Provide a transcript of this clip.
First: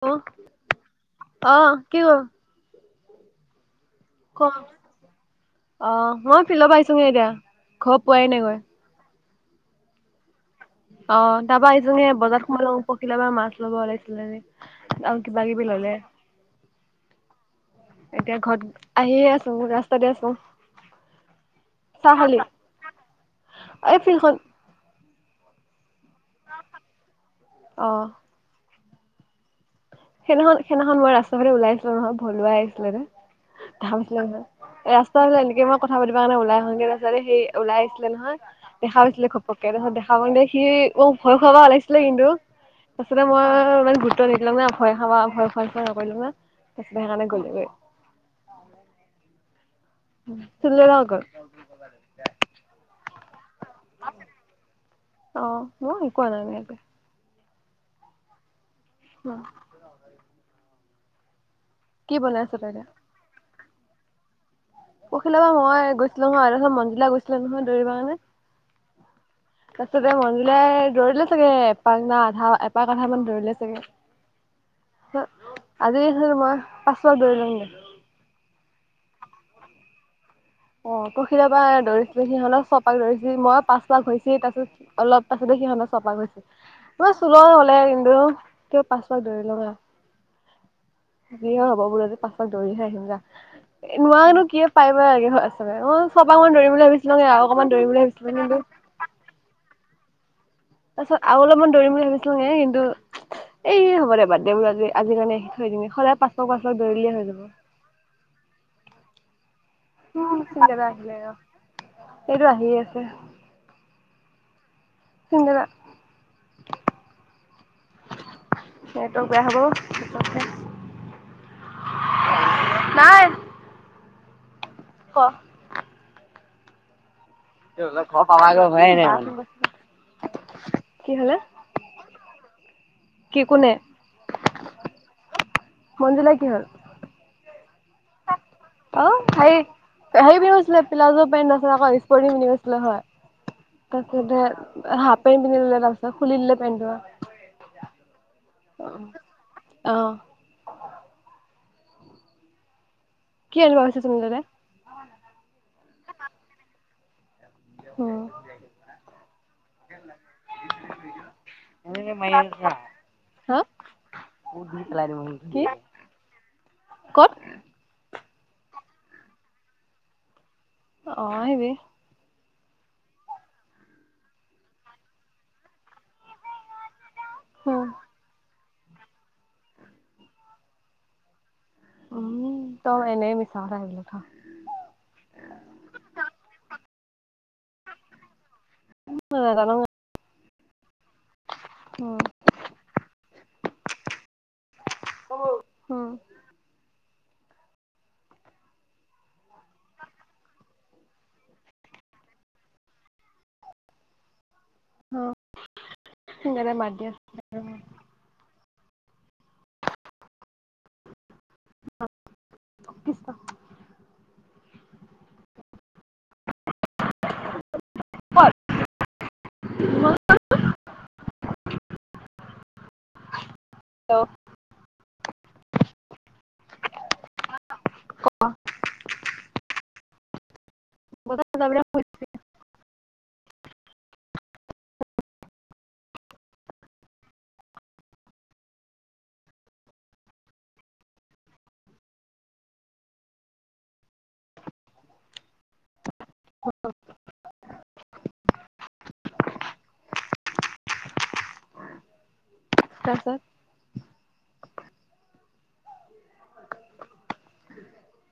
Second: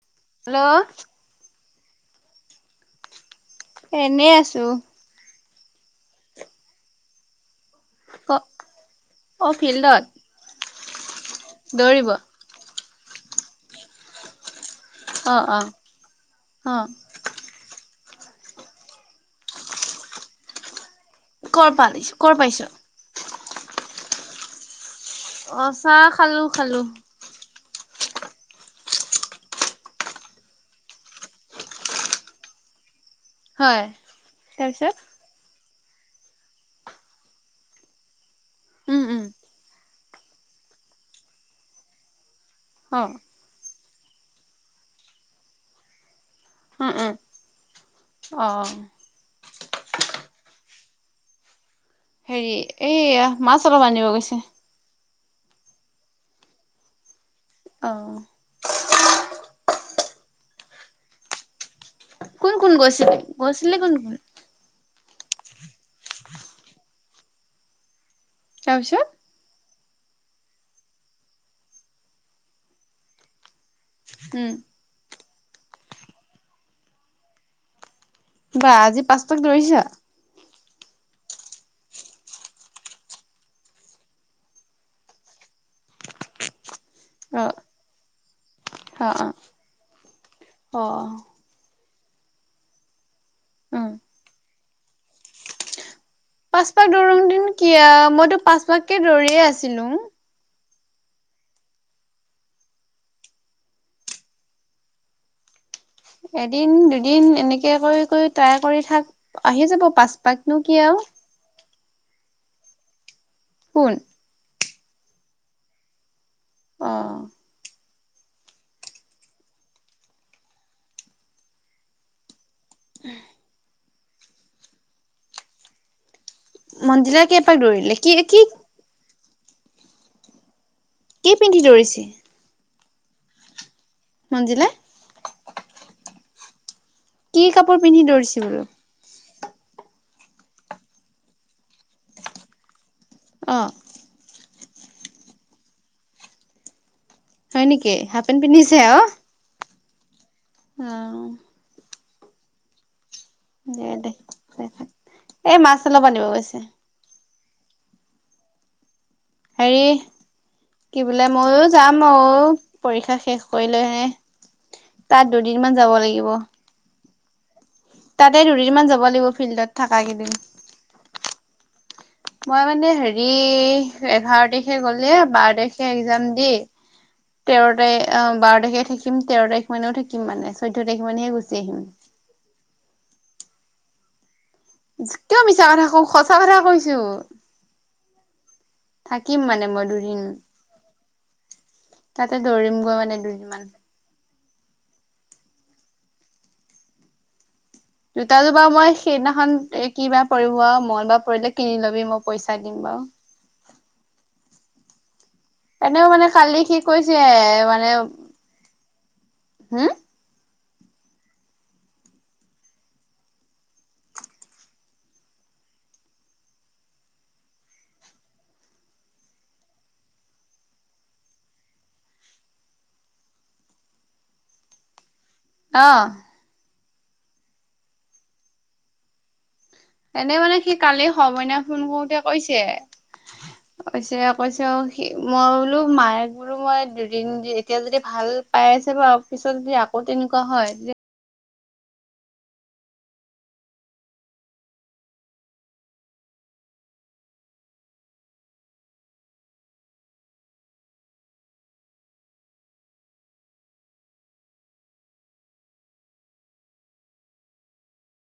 অ' hello অ' কি হল? এনেই ক আছো। অ' মই ফিল্ডৰ পৰা আহিছোঁং হে এতিয়া ঘৰ ক পোৱাই নাই গৈ। অ' ফিল্ডত। অ' তাৰপা আহিছোঁং দৌৰিব হে বজাত সোমালুং পখিলাপা মাছ লব ওলাইছিলে, আৰু অ কিবা অ কিবি ললে। অ এতিয়া ঘৰত আহিয়ে আছো ৰাস্তাতে আছো। ক'ৰ পালি চাহ কৰ খালি পাইছ? এই ফিল্ডখন। অ' চাহ খালো খালো। অ'। সেইদিনাখন সেইদিনাখন মই ৰাস্তা ফালে ওলাইছিলো নহয় ভলুৱাই আহিছিলে যে হয় ভাবিছিলে নহয় তাৰপিছত এই ৰা- তই বোলো এনেকে মই কথা পাতিব কাৰণে ওলাই আহনে তাৰপিছত সি ওলাই আহিছিলে নহয়। দেখা উম উম পাইছিলে ঘপককে তাৰপিছত দেখা পাওঁতে সি মোক ভয় খুৱাব ওলাইছিলে কিন্তু- অ ফাৰ্ষ্টতে উম মই ইমান গুৰুত্ব নিদিলোঁ ন। ভয় খাবা ভয় খুৱাই খুৱাই নকৰিলোঙে, তাছত উম সেইকাৰণে গ'লেগৈ। অ। [unintelligible] হেৰি এইয়া মাছ অলপ আনিব গৈছে। অ মই একো অনা নাই এনকে। অ। অ। কি বনাই কোন আছ তই কোন এতিয়া গৈছিলি গৈছিলি কোন কোন? পখিলাবা মই গৈচিলোং হয় তাছত মঞ্জিলদাই গৈছিলে নহয় দৌৰিব কাৰণে। তাপিছত? তাছতে মঞ্জুলাই দৌৰিলে চাগে এপাক নে আধা এপাক আধা মান দৌৰিলে চাগে। উম। ছত আজি মই পাঁচ পাক দৌৰিলুংগে। বা আজি পাঁচপাক দৌৰিছা। অ পখিলাবা দৌৰিছিলো সিহঁত ছপাক দৌৰিচে মই পাঁচ পাক হৈছি তাছত অলপ পাছতে সিহঁতৰ চপাক হৈছে মই চুল অ হ'লে কিন্তু কিন্তু অ পাঁচপাক দৌৰি লং আও। অ অ। যি হয় হব বোলো আজি পাছপাক দৌৰিহে আহিম যা, উম নোৱাইনো কিয় পাৰিব লাগে হয়। অ চপাক মান পাঁচ দৌৰিম পাক বুলি ভাবিছিলো দৌৰোতে আও অকণমান দৌৰিম বুলি মইতো ভাবিছিলো কিন্তু পাঁচ পাককে কি দৌৰিয়ে ভাবিছিলুং তাছত আৰু অলপমান দৌৰিম বুলি ভাবিছিলুঙে কিন্তু এ হ'ব দে বাদ দে বোলো আজি আজি মানে আহি থৈ দিঙ এ এদিন দুদিন এনেকে কৰি কৰি ট্ৰাই কৰি থাক। আহি যাব উম পাচপাকনো চিন্তা কি এটা আও। আহিলে ৰ এইটো আহিয়ে আছে। কোন? হিন দাদা। অ। নেটৱৰ্ক বেয়া হ'ব অ ফটককে। নাই। ক? মঞ্জিলাই কি এপাক দৌ কি হল ঘৰ পাৱাগে হোৱাই নাই মানে বাই ফোন কৰিছিলে। কি পিন্ধি দৌৰিছে? কি কোনে? মঞ্জিলাই। মঞ্জুলাই কি হ'ল? কি কাপোৰ পিন্ধি দৌৰিছে বাৰু? অ হাৰি, হাৰগ পিন্ধি গৈছিলে প্লাউজ পেন্ট নাছিনা আক স্পৰ্টি পিন্ধি গৈছিলে হয়। অ। তেকে ধেত হাফ পেণ্ট পিন্ধি ললে তাপিছত খুলি দিলে পেণ্ট ধোৰা। হয় নেকি হাফ পেণ্ট পিন্ধিছে আও। অ। [unintelligible] কি আনিব দে গৈছে দে চুনু দাদাই? এই মাছ অলপ আনিব গৈছে। উম হেৰি কি বোলে মইও যাম ঔ এনেকে মাৰি আছা পৰীক্ষা শেষ কৰি লৈ হে মোক দি পেলাই তাত দিব দুদিন কি? মান যাব লাগিব। ক'ত? তাতে দুদিনমান যাব লাগিব ফিল্ডত থাকা কেইদিন। অ আহিবি। মই মানে হেৰি এঘাৰ তাৰিখে গ'লে বাৰ তাৰিখে একজাম দি তেৰ উম তাৰিখ বাৰ তাৰিখে থাকিম তেৰ তাৰিখ মানেও থাকিম মানে চৈধ্য তাৰিখ মানেহে গুচি আহিম উম তই এনেই মিছা কৈ দিয় খা কিয় মিছা কথা কম সঁচা কথা কৈছো। [inaudible] থাকিম থ মানে নাজানো মই দুদিন তাতে দৌৰিম গৈ মানে দুদিনমান অ জোতা জোৰ বাৰু মই সেইদিনাখন এ কিবা পৰিব আও মঙলবাৰ পৰিলে কিনি লবি মই পইচা দিম বাও। অ এনেও মানে কালি দাদাই সি মাত দি আছে কৈছে মানে হোম? [inaudible] [inaudible] [unintelligible] হেল্ল! অঁ। ক এনে মানে সি কালি সৰুমইনা ফোন কৰোতে কৈছে কৈছে কৈছে সি মই বোলো মায়ে বোলো মই দুদিন এতিয়া যদি ভাল পাই আছে বাৰু পিছত যদি আকৌ তেনেকুৱা হয়। [unintelligible] তাৰপাছত [inaudible]